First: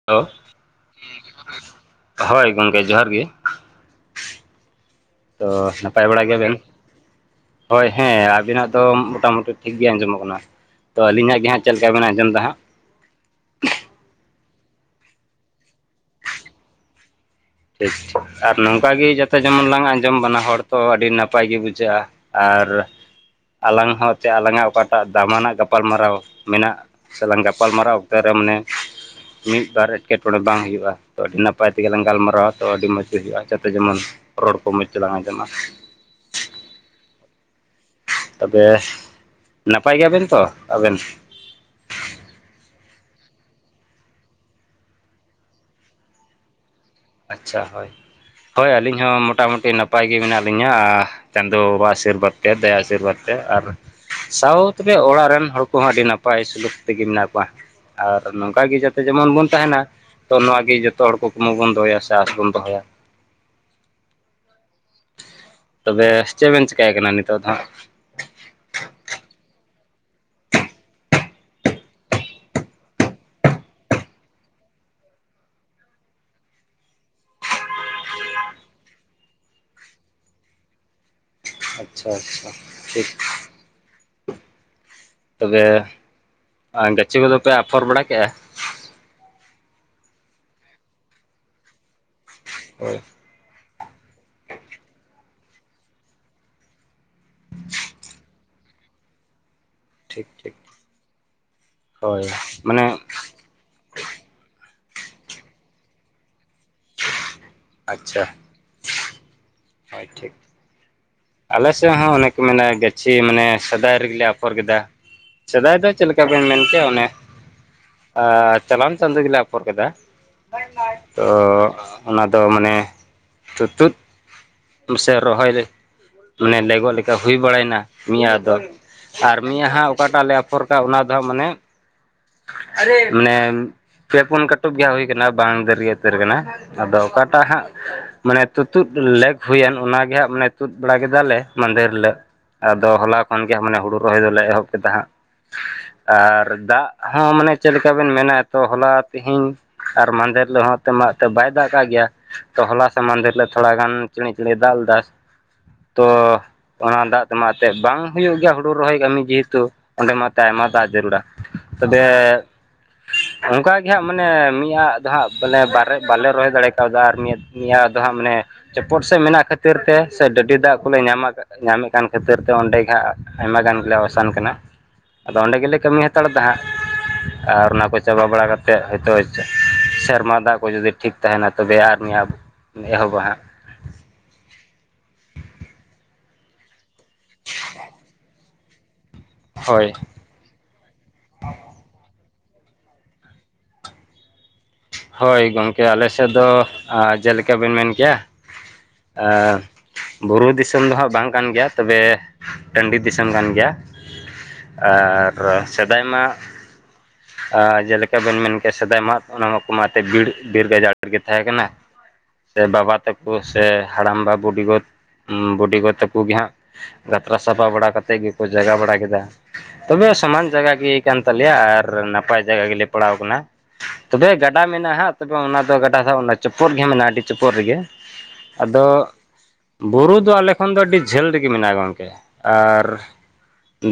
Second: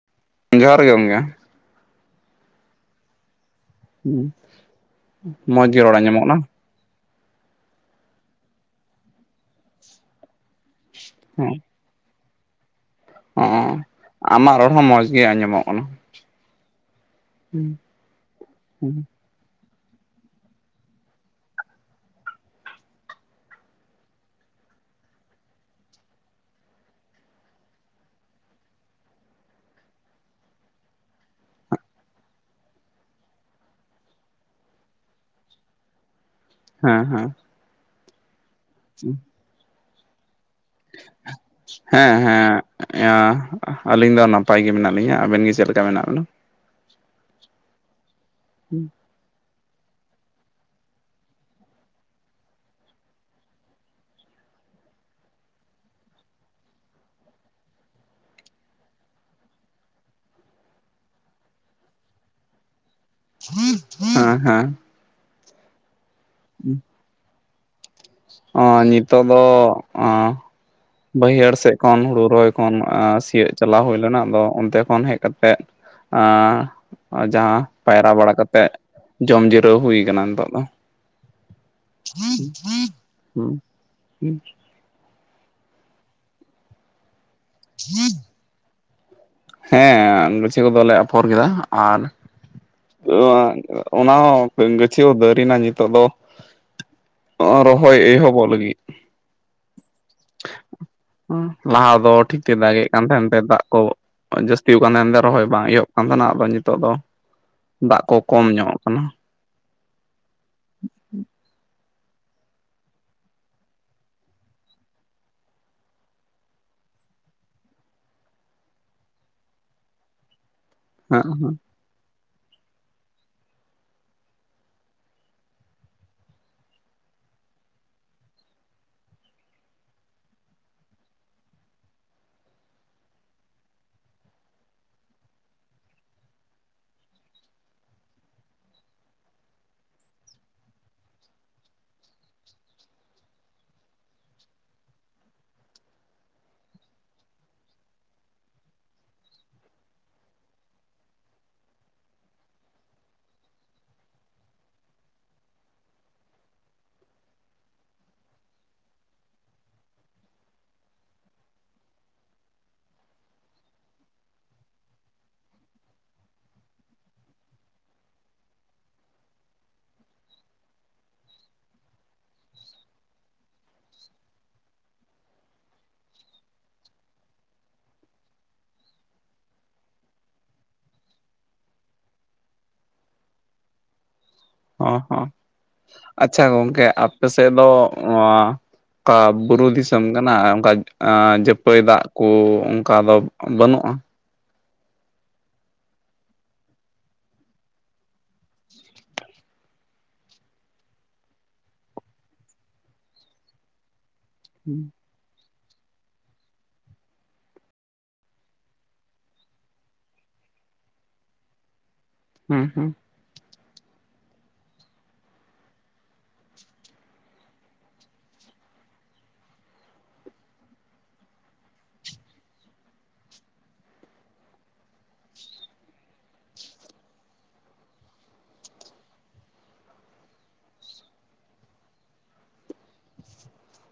[unintelligible] ᱡᱚᱦᱟᱨ ᱜᱮ ᱜᱚᱝᱠᱮ ᱾ ᱦᱳᱭ ᱜᱚᱝᱠᱮ ᱡᱚᱦᱟᱨ ᱜᱮ ᱾ ᱛᱚ ᱢᱚᱸᱡᱽ ᱜᱮ ᱨᱚᱲ ᱱᱟᱯᱟᱭ ᱟᱸᱡᱚᱢᱚᱜ ᱵᱟᱲᱟ ᱠᱟᱱᱟ ᱜᱮᱭᱟ ᱵᱮᱱ? ᱦᱳᱭ ᱦᱮᱸ ᱟᱵᱤᱱᱟᱜ ᱫᱚ ᱢᱚᱴᱟᱢᱩᱴᱤ ᱴᱷᱤᱠᱜᱮ ᱟᱸᱡᱚᱢᱚᱜ ᱠᱟᱱᱟ ᱛᱚ ᱟᱹᱞᱤᱧᱟᱜ ᱜᱮ ᱦᱟᱸᱜ ᱪᱮᱫ ᱵᱮᱱ ᱟᱡᱚᱢ ᱫᱟ ᱦᱟᱸᱜ? ᱦᱚᱸ ᱟᱢᱟᱜ ᱨᱚᱲ ᱦᱚᱸ ᱢᱚᱡᱽ ᱜᱮ ᱟᱸᱡᱚᱢᱚᱜ ᱠᱟᱱᱟ ᱾ ᱴᱷᱤᱠ ᱴᱷᱤᱠ ᱟᱨ ᱱᱚᱝᱠᱟ ᱜᱮ ᱡᱟᱛᱮ ᱡᱮᱢᱚᱱ ᱞᱟᱝ ᱟᱸᱡᱚᱢ ᱵᱟᱱᱟ ᱦᱚᱲ ᱛᱚ ᱟᱹᱰᱤ ᱱᱟᱯᱟᱭ ᱜᱮ ᱵᱩᱡᱷᱟᱹᱜᱼᱟ, ᱟᱨ ᱟᱞᱟᱝ ᱦᱚᱸ ᱪᱮ ᱟᱞᱟᱝᱟᱜ ᱚᱠᱟᱴᱟᱜ ᱫᱟᱢᱟᱱᱟᱜ ᱜᱟᱯᱟᱞᱢᱟᱨᱟᱣ ᱢᱮᱱᱟᱜ ᱥᱮᱞᱟᱝ ᱜᱟᱯᱟᱞ ᱢᱟᱨᱟᱣ ᱚᱠᱛᱮ ᱨᱮ ᱢᱟᱱᱮ ᱢᱤᱫ ᱵᱟᱨ ᱮᱴᱠᱮᱴᱚᱬᱮ ᱵᱟᱝ ᱦᱩᱭᱩᱜᱼᱟ, ᱛᱚ ᱟᱹᱰᱤ ᱱᱟᱯᱟᱭ ᱛᱮᱜᱮᱞᱟᱝ ᱜᱟᱞᱢᱟᱨᱟᱣ ᱨᱚᱲ ᱛᱚ ᱟᱹᱰᱤ ᱢᱚᱡᱽ ᱜᱮ ᱦᱩᱭᱩᱜᱼᱟ ᱡᱟᱛᱮ ᱡᱮᱢᱚᱱ ᱨᱚᱲ ᱠᱚ ᱢᱚᱡᱽ ᱛᱮᱞᱟᱝ ᱟᱸᱡᱚᱢᱟ ᱾ ᱦᱮᱸ ᱦᱮᱸ ᱾ ᱛᱟᱵᱮ [unintelligible] ᱱᱟᱯᱟᱭ ᱜᱮᱭᱟ ᱵᱮᱱ ᱛᱚ ᱟᱵᱮᱱ? [unintelligible] ᱦᱮᱸ ᱦᱮᱸ ᱤᱭᱟᱹ ᱟᱹᱞᱤᱧ ᱫᱚ ᱱᱟᱯᱟᱭ ᱜᱮ ᱢᱮᱱᱟᱜ ᱞᱤᱧᱟᱹ, ᱟᱵᱮᱱ ᱜᱮ ᱪᱮᱫ ᱞᱮᱠᱟ ᱢᱮᱱᱟᱜ ᱵᱮᱱᱟ? ᱟᱪᱪᱷᱟ ᱦᱳᱭ, ᱦᱳᱭ ᱟᱹᱞᱤᱧ ᱦᱚᱸ ᱢᱚᱴᱟᱢᱩᱴᱤ ᱱᱟᱯᱟᱭ ᱜᱮ ᱢᱮᱱᱟᱜ ᱞᱤᱧᱟᱹ ᱪᱟᱸᱫᱚ ᱵᱟ᱾ ᱟᱥᱤᱨᱵᱟᱫᱽ ᱛᱮ᱾ ᱫᱟᱭᱟ ᱟᱥᱤᱨᱵᱟᱫᱽ ᱛᱮ ᱟᱨ ᱥᱟᱶᱛᱮ ᱚᱲᱟᱜ ᱨᱮᱱ ᱦᱚᱲ ᱠᱚ-ᱦᱚᱸ ᱟᱹᱰᱤ ᱱᱟᱯᱟᱭ ᱥᱩᱞᱩᱠ ᱛᱮᱜᱮ ᱢᱮᱱᱟ-ᱜ ᱠᱚᱣᱟ᱾ ᱟᱨ ᱱᱚᱝᱠᱟ ᱜᱮ ᱡᱟᱛᱮ ᱡᱮᱢᱚᱱ ᱵᱚᱱ ᱛᱟᱦᱮᱱᱟ ᱾ ᱛᱚ ᱱᱚᱣᱟ ᱜᱮ ᱡᱚᱛᱚ ᱦᱚᱲ ᱠᱩᱠᱢᱩ ᱵᱚᱱ ᱫᱚᱦᱚᱭᱟ ᱥᱮ ᱟᱥ ᱵᱚᱱ ᱫᱚᱦᱚᱭᱟ᱾ ᱦᱮᱸ ᱦᱮᱸ ᱛᱚᱵᱮ ᱪᱮᱫ ᱵᱮᱱ ᱪᱮᱠᱟᱭ ᱠᱟᱱᱟ, ᱱᱤᱛᱚᱜ ᱫᱚ ᱦᱟᱸᱜ? ᱚ ᱱᱤᱛᱳᱜ ᱫᱚ ᱚᱸᱻ ᱵᱟᱹᱭᱦᱟᱹᱲ ᱥᱮᱫ ᱠᱷᱚᱱ ᱦᱩᱲᱩ ᱨᱚᱦᱚᱭ ᱠᱷᱚᱱ᱾ ᱥᱤᱭᱳᱜ ᱪᱟᱞᱟᱣ ᱦᱩᱭ ᱞᱮᱱᱟ᱾ ᱟᱫᱚ ᱚᱱᱛᱮ ᱠᱷᱚᱱ ᱦᱮᱡ ᱠᱟᱛᱮᱜ ᱟ ᱡᱟᱦᱟᱸ ᱯᱟᱭᱨᱟ ᱵᱟᱲᱟ ᱠᱟᱛᱮᱮᱫ ᱡᱚᱢ ᱡᱤᱨᱟᱹᱣ ᱦᱩᱭ ᱠᱟᱱᱟ᱾ ᱱᱤᱛᱚᱜ ᱫᱚ ᱟᱪᱪᱷᱟ ᱦᱸ ᱟᱪᱪᱷᱟ ᱴᱷᱤᱠ ᱦᱸ ᱛᱚᱵᱮ ᱜᱟᱹᱪᱷᱤ ᱠᱚᱼᱫᱚ ᱯᱮ, ᱟᱯᱷᱚᱨ ᱵᱟᱲᱟ ᱠᱮᱫᱮᱜᱼᱟ᱾ ᱦᱮᱸ ᱜᱟᱪᱷᱤ ᱠᱚᱫᱚᱞᱮ ᱟᱯᱷᱚᱨ ᱠᱮᱫᱟ᱾ ᱟᱨ ᱦᱳᱭ ᱟ ᱚᱱᱟ ᱦᱚᱸ ᱜᱟᱹᱪᱷᱤ ᱦᱚᱸ ᱫᱟᱹᱨᱱᱟ᱾ ᱱᱤᱛᱚᱜ ᱫᱚᱸ ᱨᱚᱦᱚᱭ ᱮᱦᱚᱵᱚ-ᱜ ᱞᱟᱹᱜᱤᱫ᱾ ᱴᱷᱤᱠ ᱴᱷᱤᱠ ᱞᱟᱦᱟ ᱫᱚ ᱦᱳᱭ ᱴᱷᱸᱤᱠᱛᱮ ᱫᱟᱜ ᱢᱟᱱᱮ ᱮᱮᱫ ᱠᱟᱱ ᱛᱟᱦᱮᱱ ᱾ᱛᱮ ᱫᱟᱜ ᱠᱚ ᱡᱟᱹᱥᱛᱤ ᱠᱟᱱ ᱛᱟᱦᱮᱸ ᱮᱱᱛᱮ ᱨᱚᱦᱚᱭ ᱵᱟᱝ ᱮᱦᱚᱵ ᱠᱟᱱ ᱛᱟᱦᱮᱱᱟ᱾ ᱟᱫᱚ ᱱᱤᱛᱚᱜ ᱫᱚ ᱫᱟᱜ ᱠᱚ ᱟᱪᱪᱷᱟ, ᱠᱚᱢ ᱧᱚᱜ ᱠᱟᱱᱟ ᱦᱳᱭ ᱴᱷᱤᱠ᱾ ᱟᱞᱮ ᱥᱮᱫ ᱦᱚᱸ ᱚᱱᱮᱠ ᱠᱚ ᱢᱮᱱᱟ᱾ ᱜᱟᱹᱪᱷᱤ ᱢᱟᱱᱮ ᱥᱮᱫᱟᱭ ᱨᱮᱜᱮ ᱟᱯᱷᱽᱚᱨ ᱠᱮᱫᱟ᱾ ᱥᱮᱫᱟᱭ ᱫᱚ ᱪᱮᱫ ᱞᱮᱠᱟ ᱵᱮᱱ ᱢᱮᱱ ᱠᱮᱭᱟ᱾ ᱚᱱᱮ ᱟᱨ ᱪᱟᱞᱟᱟᱱ ᱪᱟᱸᱫ ᱜᱮᱞᱮ, ᱟᱯᱷᱚᱨ ᱠᱮᱫᱟ᱾ ᱦᱮᱸ ᱛᱚ ᱦᱮᱸ ᱚᱱᱟᱫᱚ ᱢᱟᱱᱮ, ᱛᱩᱛᱩᱩᱫ ᱥᱮ ᱨᱚᱦᱚᱭ ᱢᱟᱱᱮ ᱞᱮᱜᱚ-ᱜ ᱞᱮᱠᱟ ᱾ ᱦᱩᱭ ᱵᱟᱲᱟᱭᱱᱟ ᱢᱤᱫᱤᱭᱟᱹ ᱫᱚ᱾ ᱟᱨ ᱢᱫᱟᱝᱟᱸ ᱦᱟᱜ ᱚᱠᱟᱴᱟ-ᱜ ᱞᱮ ᱟᱯᱷᱚᱨ ᱠᱟᱜᱼᱟ ᱾ ᱚᱱᱟ ᱫᱚ ᱦᱟᱸᱜ ᱢᱟᱱᱮ ᱟᱨᱮ ᱢᱟᱱᱮ ᱯᱮ ᱯᱩᱱ ᱠᱟᱹᱴᱩᱵ ᱜᱮ ᱦᱩᱭ ᱠᱟᱱᱟ᱾ ᱵᱟᱝ ᱫᱟᱹᱨᱭ ᱩᱛᱟᱹᱨ ᱠᱟᱱᱟ᱾ ᱟᱫᱚ ᱚᱠᱟᱴᱟ-ᱜ ᱦᱟᱸᱜ ᱢᱟᱱᱮ ᱛᱩᱛᱩᱩᱫ ᱞᱮᱠ ᱦᱩᱭᱮᱱ᱾ ᱚᱱᱟᱜᱮᱦᱟᱸᱜ ᱢᱟᱱᱮ ᱛᱩᱫ ᱵᱟᱲᱟ ᱠᱮᱫᱟᱞᱮ ᱾ ᱢᱫᱮᱨ ᱦᱤᱞᱳᱜ ᱟᱫᱚ ᱦᱚᱞᱟ ᱠᱷᱚᱱ ᱜᱮᱮᱟᱸ᱾ ᱢᱟᱱᱮ ᱦᱩᱲᱩ ᱨᱚᱦᱚᱭ ᱫᱚᱞᱮ ᱮᱦᱚᱵ ᱠᱮᱫᱟ᱾ ᱦᱟᱸᱜ ᱟᱨ ᱫᱟᱜ ᱦᱚᱸ ᱢᱟᱱᱮ ᱪᱮᱫ ᱞᱮᱠᱟᱵᱱ ᱢᱮᱱᱟ᱾ ᱛᱚ ᱦᱚᱞᱟ ᱛᱮᱦᱮᱧ ᱟᱨ ᱢᱟᱟᱦᱫᱷᱮᱨ ᱦᱤᱞᱳᱜ ᱦᱚᱸ ᱾ ᱮᱱᱛ ᱢᱟ ᱮᱱᱛᱮᱫ ᱵᱟᱭ ᱫᱟᱜ ᱠᱟᱜ ᱜᱮᱭᱟ᱾ ᱛᱚ ᱦᱚᱞᱟ ᱥᱟᱚᱢᱟᱱᱫᱷ ᱦᱤᱞᱳ᱾ ᱛᱷᱚᱲᱟ ᱜᱟᱱ ᱪᱤᱬᱮᱸ ᱪᱤᱬᱤᱸ ᱫᱟᱜ ᱞᱮᱫᱟᱭ ᱛᱚ᱾ ᱚᱱᱟ ᱫᱟᱜ ᱛᱮᱢᱟ ᱮᱱᱛᱮᱫ ᱵᱟᱝ ᱦᱩᱭᱩᱼᱜ ᱜᱮᱭᱟ ᱾ ᱦᱩᱲᱩ ᱨᱚᱦᱚᱭ ᱠᱟᱹᱢᱤ ᱡᱮᱦᱮᱛᱩ᱾ ᱚᱸᱰᱮ ᱢᱟ ᱮᱱᱛ ᱟᱭᱢᱟ ᱫᱟᱜ ᱡᱟᱹᱨᱩᱲᱟ᱾ ᱛᱚ ᱫᱮ ᱚᱱᱠᱟᱟᱜ ᱜᱮ ᱦᱟᱸᱜ ᱢᱟᱱᱮ, ᱢᱤᱫ ᱟᱟᱜ ᱫᱚ ᱦᱟᱸᱜ ᱵᱚᱞᱮ ᱵᱟᱨᱮ ᱵᱟᱞᱮ ᱨᱚᱦᱚᱭ ᱫᱟᱲᱮᱸ ᱠᱟᱣᱫᱟ᱾ ᱟᱨ ᱢᱤᱫ ᱱᱤᱭᱟᱹ ᱫᱚ ᱦᱟᱸᱜ ᱢᱟᱱᱮ, ᱪᱚᱯᱚᱴ ᱥᱮᱫ ᱢᱮᱱᱟᱜ ᱠᱷᱟᱹᱛᱤᱨ ᱛᱮ᱾ ᱥᱮ ᱰᱟᱹᱰᱤ ᱫᱟᱜ ᱠᱚᱞᱮ ᱧᱟᱢ ᱟᱠᱟ ᱧᱟᱢᱮᱫ ᱠᱟᱱ ᱠᱷᱟᱹᱛᱤᱨ ᱛᱮ᱾ ᱚᱸᱰᱮ ᱜᱮ ᱦᱟᱸᱜ ᱟᱭᱢᱟ ᱜᱟᱱᱞᱮ ᱚᱥᱟᱱ ᱠᱟᱱᱟ᱾ ᱟᱫᱚ ᱚᱸᱰᱮ ᱜᱮᱞᱮ ᱠᱟᱹᱢᱤ ᱦᱟᱛᱟᱲᱮ ᱫᱟ᱾ ᱦᱟᱸᱜ ᱟᱨ ᱚᱱᱟ ᱠᱚ ᱪᱟᱵᱟ ᱵᱟᱲᱟ ᱠᱟᱛᱮᱫ, ᱦᱚᱳᱭᱛᱳ ᱥᱮᱨᱢᱟ ᱫᱟᱜ ᱠᱚ ᱡᱩᱫᱤ ᱴᱷᱤᱠ ᱛᱟᱦᱮᱱᱟ᱾ ᱛᱚᱵᱮ ᱟᱨ ᱱ ᱟ ᱮᱦᱚᱵᱟ ᱦᱟᱸᱜ ᱚ ᱦᱚᱸ ᱟᱪᱪᱷᱟ ᱜᱚᱝᱠᱮ ᱟᱯᱮ ᱥᱮᱫ ᱫᱚ [unintelligible] ᱵᱩᱨᱩ ᱦᱳᱭ ᱫᱤᱥᱚᱢ ᱠᱟᱱᱟ ᱾ ᱚᱱᱠᱟ ᱡᱟᱹᱯᱟᱹᱭ ᱫᱟᱜ ᱠᱚ ᱚᱱᱠᱟ ᱫᱚ ᱵᱟᱹᱱᱩᱜᱼᱟ᱾ ᱦᱳᱭ ᱜᱚᱝᱠᱮ ᱟᱞᱮ ᱥᱮᱫ ᱫᱚ ᱾ ᱡᱮᱞᱮᱠᱟ ᱵᱮᱱ ᱢᱮᱱ ᱠᱮᱭᱟ᱾ ᱟᱨ ᱵᱩᱨᱩ ᱫᱤᱥᱚᱢ ᱫᱚ ᱦᱟᱸᱜ ᱵᱟᱝ ᱠᱟᱱ ᱜᱮᱭᱟ ᱾ ᱛᱚᱵᱮ ᱴᱟᱺᱰᱤ ᱫᱤᱥᱚᱢ ᱠᱟᱱ ᱜᱮᱭᱟ᱾ ᱟᱨ ᱟᱨ ᱥᱮᱫᱟᱭ ᱢᱟ᱾ ᱟ ᱡᱮᱞᱮᱠᱟᱵᱱ ᱢᱮᱱ ᱠᱮᱭᱟ᱾ ᱥᱮᱫᱟᱭ ᱢᱟ ᱚᱱᱟ ᱛᱮ ᱵᱤᱨ ᱵᱤᱨ ᱜᱟᱡᱟᱲ ᱨᱮᱜᱮ ᱛᱟᱦᱮᱸ ᱠᱟᱱᱟ᱾ ᱥᱮ ᱦᱩᱸ ᱦᱩᱸ ᱵᱟᱵᱟ ᱛᱟᱠᱚ ᱥᱮ ᱦᱟᱲᱟᱢ ᱵᱟ ᱵᱩᱰᱤᱜᱚ ᱵᱩᱰᱤᱜᱚ ᱛᱟᱠᱚ ᱜᱮ ᱦᱟᱸᱜ ᱜᱟᱛᱨᱟ ᱥᱟᱯᱷᱟ ᱵᱟᱲᱟ ᱠᱟᱛᱮᱫ ᱜᱮᱠᱚ ᱡᱟᱜᱟ ᱵᱟᱲᱟ ᱠᱮᱫᱟ ᱾ ᱛᱚᱵᱮ ᱥᱚᱢᱟᱱ ᱡᱟᱭᱜᱟ ᱜᱮ ᱠᱟᱱ ᱛᱟᱞᱮᱭᱟ, ᱟᱨ ᱱᱟᱯᱟᱭ ᱡᱟᱭᱜᱟ ᱜᱮᱞᱮ ᱯᱟᱲᱟᱣ ᱠᱟᱱᱟ᱾ ᱛᱚᱵᱮ ᱜᱟ ᱜᱟᱰᱟ ᱢᱮᱱᱟᱜᱼᱟ, ᱦᱟᱸᱜ ᱛᱚᱵᱮ ᱚᱱᱟᱫᱚ ᱜᱟᱰᱟ ᱥᱟ ᱚᱱᱟ ᱪᱚᱯᱚᱫ ᱜᱮ ᱢᱮᱱᱟᱜᱼᱟ ᱟᱹᱰᱤ ᱪᱚᱯᱳᱫ ᱨᱮᱜᱮ ᱟᱫᱚ᱾ ᱵᱩᱨᱩ ᱫᱚ ᱟᱞᱮ ᱠᱷᱚᱱ ᱫᱚ ᱟᱹᱰᱤ ᱡᱷᱟᱹᱞ ᱨᱮᱜᱮ ᱢᱮᱱᱟᱜᱼᱟ ᱜᱚᱢᱠᱮ᱾ ᱟᱨ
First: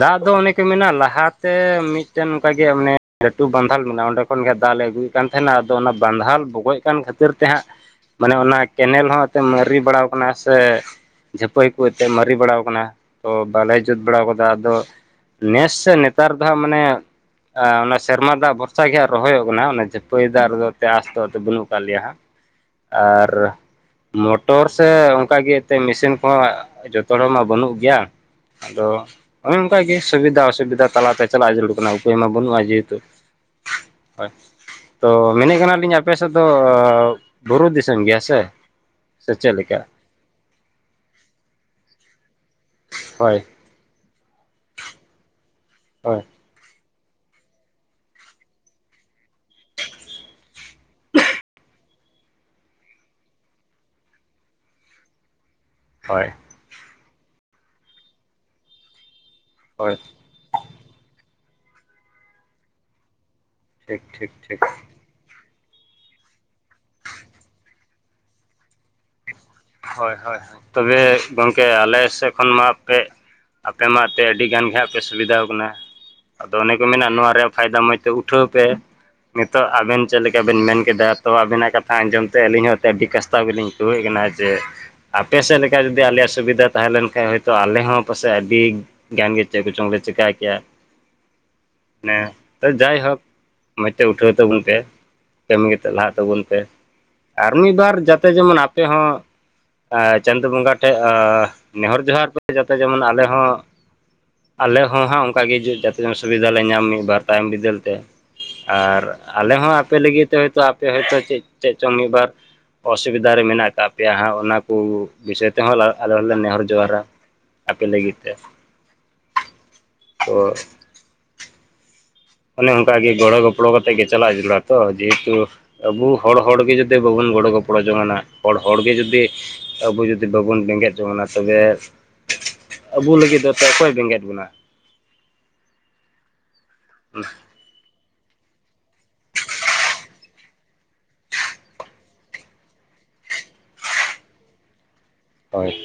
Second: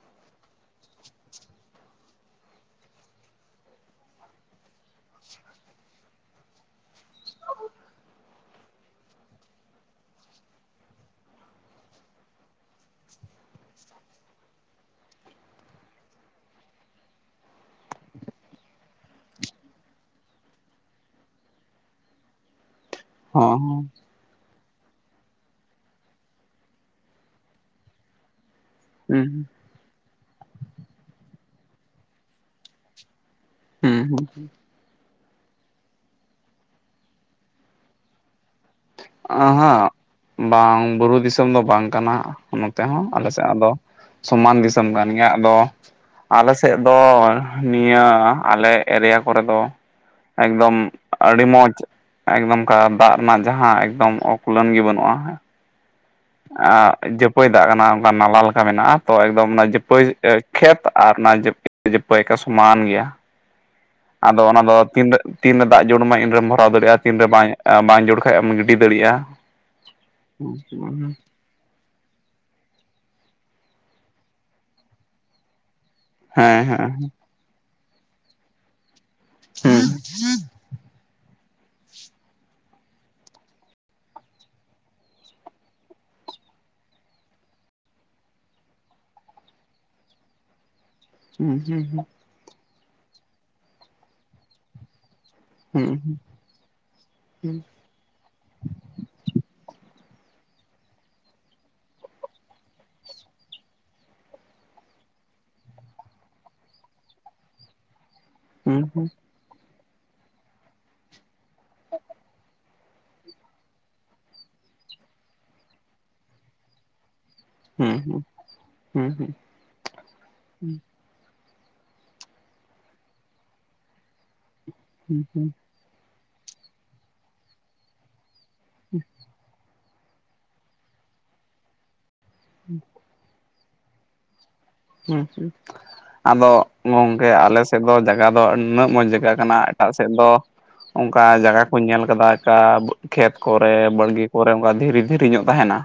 ᱫᱟᱜ ᱫᱚ ᱚᱱᱮ ᱠᱚ ᱢᱮᱱᱟ ᱞᱟᱦᱟᱛᱮ ᱢᱤᱫᱴᱮᱱ ᱚᱱᱠᱟᱜᱮ ᱚᱱᱮ ᱞᱟᱹᱴᱩ ᱵᱟᱱᱫᱷᱟᱞ ᱢᱮᱱᱟᱜᱼᱟ ᱚᱸᱰᱮ ᱾ ᱠᱷᱚᱱ ᱜᱮ ᱫᱟᱜᱞᱮ ᱟᱹᱜᱩᱭᱮᱫ ᱠᱟᱱ ᱛᱟᱦᱮᱱᱟ᱾ ᱟᱫᱚ ᱚᱱᱟ ᱵᱟᱸᱫᱷᱟᱞ ᱵᱚᱜᱚᱡ ᱠᱟᱱ ᱠᱷᱟᱹᱛᱤᱨ ᱛᱮ ᱦᱟᱸᱜ ᱢᱟᱱᱮ ᱚᱱᱟ ᱠᱮᱱᱮᱞ ᱦᱚᱸ ᱛᱮ ᱢᱟᱨᱤ ᱵᱟᱲᱟᱣ ᱠᱟᱱᱟ ᱥᱮ, ᱡᱷᱟᱹᱯᱟᱹᱭ ᱠᱚ ᱟᱹᱛᱮᱫ ᱢᱟᱨᱤ ᱵᱟᱲᱟᱣ ᱠᱟᱱᱟ, ᱛᱚ ᱵᱟᱞᱮ ᱡᱩᱛ ᱵᱟᱲᱟᱣ ᱠᱟᱫᱟ ᱟᱫᱚ᱾ ᱱᱮᱥ ᱥᱮ ᱱᱮᱛᱟᱨ ᱫᱚ ᱦᱟᱸᱜ ᱢᱟᱱᱮ ᱚᱱᱟ ᱥᱮᱨᱢᱟ ᱫᱟᱜ ᱵᱷᱚᱨᱥᱟ ᱜᱮ ᱦᱟᱸᱜ ᱨᱚᱦᱚᱭᱚᱜ ᱠᱟᱱᱟ ᱚᱱᱮᱡᱮ ᱾ ᱯᱟᱹᱭᱫᱟᱨ ᱫᱚ ᱯᱮᱭᱟᱥ ᱫᱚ ᱟᱫᱚ ᱵᱟᱹᱱᱩᱜ ᱠᱟᱜ ᱞᱮᱭᱟ ᱦᱟᱸᱜ ᱟᱨ ᱦᱚᱸ ᱢᱚᱴᱚᱨ ᱥᱮ ᱚᱱᱠᱟ ᱜᱮ ᱮᱛᱮ ᱢᱮᱥᱤᱱ ᱠᱚᱦᱚᱸ ᱡᱚᱛᱚ ᱦᱚᱲ ᱢᱟ ᱵᱟᱹᱱᱩᱜ ᱜᱮᱭᱟ ᱾ ᱟᱫᱚ ᱦᱚᱸ ᱚᱱᱮ ᱚᱱᱠᱟᱜᱮ ᱥᱩᱵᱤᱫᱟ ᱚᱥᱩᱵᱤᱫᱟ ᱛᱟᱞᱟᱛᱮ ᱪᱟᱞᱟᱜ ᱡᱟᱹᱨᱩᱲ ᱠᱟᱱᱟ, ᱩᱯᱟᱹᱭ ᱢᱟ ᱵᱟᱹᱱᱩᱜᱼᱟ ᱡᱮᱦᱮᱛᱩ ᱾ ᱦᱩᱸ ᱦᱩᱸ, ᱛᱚ ᱢᱮᱱᱮᱜ ᱠᱟᱱᱟᱞᱤᱧ ᱟᱯᱮ ᱥᱮᱫ ᱫᱚ ᱵᱩᱨᱩ ᱫᱤᱥᱚᱢ ᱜᱮᱭᱟ ᱥᱮ? ᱥᱮ ᱪᱮᱫ ᱞᱮᱠᱟ ᱚᱦᱚᱜ ᱵᱟᱝ ᱵᱩᱨᱩ ᱫᱤᱥᱚᱢ ᱫᱚ ᱵᱟᱝ ᱠᱟᱱᱟ, ᱱᱚᱛᱮ ᱦᱚᱸ ᱟᱞᱮ ᱦᱳᱭ ᱥᱮᱫ ᱫᱚ ᱾ ᱥᱚᱢᱟᱱ ᱫᱤᱥᱚᱢ ᱠᱟᱱ ᱜᱮᱭᱟ, ᱟᱫᱚ ᱦᱳᱭ, ᱟᱞᱮ ᱥᱮᱫ ᱫᱚ ᱱᱤᱭᱟᱹ ᱟᱞᱮ ᱮᱨᱤᱭᱟ ᱠᱚᱨᱮ ᱫᱚ, ᱮᱠᱫᱚᱢ ᱟᱹᱰᱤ ᱢᱚᱡᱽ, ᱮᱠᱫᱚᱢᱠᱟ ᱫᱟᱜ ᱨᱮᱱᱟᱜ ᱡᱟᱦᱟᱸ ᱮᱠᱫᱚᱢ ᱚᱠᱩᱞᱟᱹᱱ ᱜᱮ ᱵᱟᱹᱱᱩᱜᱼᱟ ᱾ ᱦᱳᱭ, ᱡᱟᱹᱯᱟᱹᱭ ᱫᱟᱜ ᱠᱟᱱᱟ, ᱚᱱᱠᱟ ᱱᱟᱞᱟ ᱞᱮᱠᱟ ᱢᱮᱱᱟᱜᱼᱟ, ᱛᱚ ᱮᱠᱫᱚᱢ ᱚᱱᱟ ᱦᱳᱭ ᱡᱟᱹᱯᱟᱹᱭ ᱠᱷᱮᱛ ᱟᱨ ᱚᱱᱟ ᱡᱟᱹᱯᱤ ᱡᱟᱹᱯᱟᱹᱭ ᱠᱚ ᱥᱚᱢᱟᱱ ᱜᱮᱭᱟ᱾ ᱴᱷᱤᱠ ᱴᱷᱤᱠ ᱟᱫᱚ ᱚᱱᱟ ᱴᱷᱤᱠ ᱫᱚ ᱛᱤᱱᱟᱜ ᱛᱤᱱᱨᱮ ᱫᱟᱜ ᱡᱩᱲᱢᱟᱭ ᱤᱱᱨᱮᱢ ᱵᱷᱚᱨᱟᱣ ᱫᱟᱲᱮᱭᱟᱜᱼᱟ᱾ ᱛᱤᱱᱨᱮ ᱵᱟᱝ ᱵᱟᱝ ᱡᱩᱲᱼᱟ ᱠᱷᱟᱡ ᱮᱢ ᱜᱤᱰᱤ ᱫᱟᱲᱮᱭᱟᱜᱼᱟ᱾ ᱦᱳᱭ ᱦᱳᱭ, ᱛᱚᱵᱮ ᱜᱚᱢᱠᱮ ᱟᱞᱮ ᱥᱮᱫ ᱠᱷᱚᱱ ᱢᱟ ᱟᱯᱮ ᱟᱯᱮ ᱢᱟ ᱟᱯᱮ ᱟᱹᱰᱤ ᱜᱟᱱ ᱜᱮ ᱦᱟᱸᱜ ᱯᱮ ᱥᱩᱵᱤᱫᱷᱟᱣ ᱠᱟᱱᱟ᱾ ᱟᱫᱚ ᱦᱮᱸ ᱚᱱᱮ ᱦᱮᱸ ᱠᱚ ᱢᱮᱱᱟ ᱱᱚᱣᱟ ᱨᱮᱭᱟᱜ ᱯᱷᱟᱭᱫᱟ ᱢᱚᱡᱽ ᱛᱮ ᱩᱴᱷᱟᱹᱣ ᱯᱮ, ᱱᱤᱛᱚᱜ ᱟᱫᱚ ᱟᱵᱮᱱ ᱪᱮᱫ ᱞᱮᱠᱟ ᱵᱮᱱ ᱢᱮᱱ ᱠᱮᱫᱟ ᱛᱚ ᱟᱵᱤᱱᱟᱜ ᱠᱟᱛᱷᱟ ᱟᱸᱡᱚᱢ ᱛᱮ ᱟᱹᱞᱤᱧ ᱦᱚᱸ ᱮᱛᱮ ᱟᱹᱰᱤ ᱠᱟᱥᱛᱟᱣ ᱜᱮᱞᱤᱧ ᱟᱹᱭᱠᱟᱹᱣᱮᱫ ᱠᱟᱱᱟ ᱾ ᱡᱮ ᱟᱯᱮ ᱥᱮᱫ ᱞᱮᱠᱟ ᱡᱩᱫᱤ ᱟᱞᱮᱭᱟᱜ ᱥᱩᱵᱤᱫᱷᱟ ᱛᱟᱦᱮᱸ ᱞᱮᱱᱠᱷᱟᱡ ᱦᱳᱭᱛᱚ, ᱟᱞᱮ ᱦᱚᱸ ᱯᱟᱥᱮᱜ ᱟᱹᱰᱤ ᱜᱟᱱ ᱜᱮ ᱪᱮᱫ ᱠᱚ ᱪᱚᱝᱞᱮ ᱪᱮᱠᱟ ᱠᱮᱭᱟ᱾ ᱦᱩᱸ ᱦᱩᱸ᱾ ᱢᱟᱱᱮ ᱡᱟᱭᱦᱳᱠ ᱢᱚᱸᱡᱽ ᱛᱮ ᱩᱴᱷᱟᱹᱣ ᱛᱟᱹᱵᱩᱱ ᱯᱮ ᱾ ᱠᱟᱹᱢᱤ ᱠᱟᱛᱮᱜ ᱞᱟᱦᱟᱜ ᱛᱟᱹᱵᱚᱱ ᱯᱮ, ᱟᱨ ᱢᱤᱫ ᱵᱟᱨ ᱡᱟᱛᱮ ᱡᱮᱢᱚᱱ ᱟᱯᱮ ᱦᱚᱸ ᱪᱟᱸᱫᱳ ᱵᱚᱸᱜᱟ ᱴᱷᱮᱡ ᱱᱮᱦᱚᱨ ᱡᱚᱸᱦᱟᱨ ᱯᱮ, ᱡᱟᱛᱮ ᱡᱮᱢᱚᱱ ᱟᱞᱮ ᱦᱚᱸ ᱟᱞᱮ ᱦᱚᱸ ᱦᱟᱸᱜ ᱚᱝᱠᱟᱜᱮ ᱡᱚ ᱡᱟᱛᱮ ᱥᱩᱵᱤᱫᱷᱟᱞᱮ ᱧᱟᱢ ᱢᱤᱫ ᱵᱟᱨ ᱛᱟᱭᱚᱢ ᱵᱤᱫᱟᱹᱞ ᱛᱮ, ᱟᱨ ᱟᱞᱮ ᱦᱚᱸ ᱟᱯᱮ ᱞᱟᱹᱜᱤᱫ ᱛᱮ ᱦᱚᱭᱛᱳ ᱟᱯᱮ ᱦᱚᱭᱛᱳ ᱪᱮᱫ ᱪᱮᱫ ᱪᱚᱝ ᱢᱤᱫᱽᱵᱟᱨ ᱚᱥᱩᱵᱤᱫᱷᱟ ᱨᱮ ᱢᱮᱱᱟᱜ ᱠᱟᱜ ᱯᱮᱭᱟ ᱦᱟᱸᱜ, ᱚᱱᱟ ᱠᱩ ᱵᱤᱥᱚᱭ ᱛᱮᱦᱚᱸ ᱟᱞᱮ ᱦᱚᱸᱞᱮ ᱱᱮᱦᱚᱨ ᱡᱚᱦᱟᱨᱟ ᱾ ᱟᱯᱮ ᱞᱟᱹᱜᱤᱫ ᱛᱮ᱾ ᱛᱚ ᱚᱱᱮ ᱚᱝᱠᱟᱜᱮ ᱜᱚᱲᱚᱼᱜᱚᱯᱚᱲᱚ ᱠᱟᱛᱮᱜ ᱜᱮ ᱪᱟᱞᱟᱜ ᱡᱟᱨᱩᱲᱟ ᱛᱚ ᱡᱮᱦᱮᱛᱩ ᱟᱵᱩ ᱦᱚᱲ ᱦᱚᱲᱜᱮ ᱡᱩᱫᱤ ᱵᱟᱹᱵᱩᱱ ᱜᱚᱲᱚ ᱜᱚᱯᱚᱲᱚ ᱡᱚᱝᱱᱟᱜ, ᱦᱚᱲ ᱦᱚᱲᱜᱮ ᱡᱩᱫᱤ ᱟᱵᱩ ᱡᱩᱫᱤ ᱵᱟᱹᱵᱩᱱ ᱵᱮᱸᱜᱮᱫ ᱡᱚᱝ ᱚᱱᱟ, ᱛᱚᱵᱮ ᱟᱵᱩ ᱞᱟᱹᱜᱤᱫ ᱫᱚ ᱚᱠᱚᱭ ᱵᱮᱸᱜᱮᱫ ᱵᱚᱱᱟᱭ? ᱦᱩᱸ, ᱟᱫᱚ ᱜᱚᱝᱠᱮ ᱟᱞᱮ ᱛᱮᱜᱚ ᱡᱟᱜᱟ ᱫᱚ ᱱᱩᱱᱟᱹᱜ ᱢᱚᱡᱽ ᱡᱟᱜᱟ ᱠᱟᱱᱟ ᱮᱴᱟᱜ ᱥᱮᱫ ᱫᱚ ᱚᱱᱠᱟ ᱡᱟᱜᱟ ᱠᱩᱧ ᱧᱮᱞ ᱠᱟᱫᱟ ᱟᱠᱟ ᱠᱷᱮᱛ ᱠᱚᱨᱮ ᱵᱟᱲᱜᱤ ᱠᱚᱨᱮ ᱚᱝᱠᱟ ᱫᱷᱤᱨᱤ ᱫᱷᱤᱨᱤᱧᱚᱜ ᱦᱳᱭ ᱛᱟᱦᱮᱱᱟ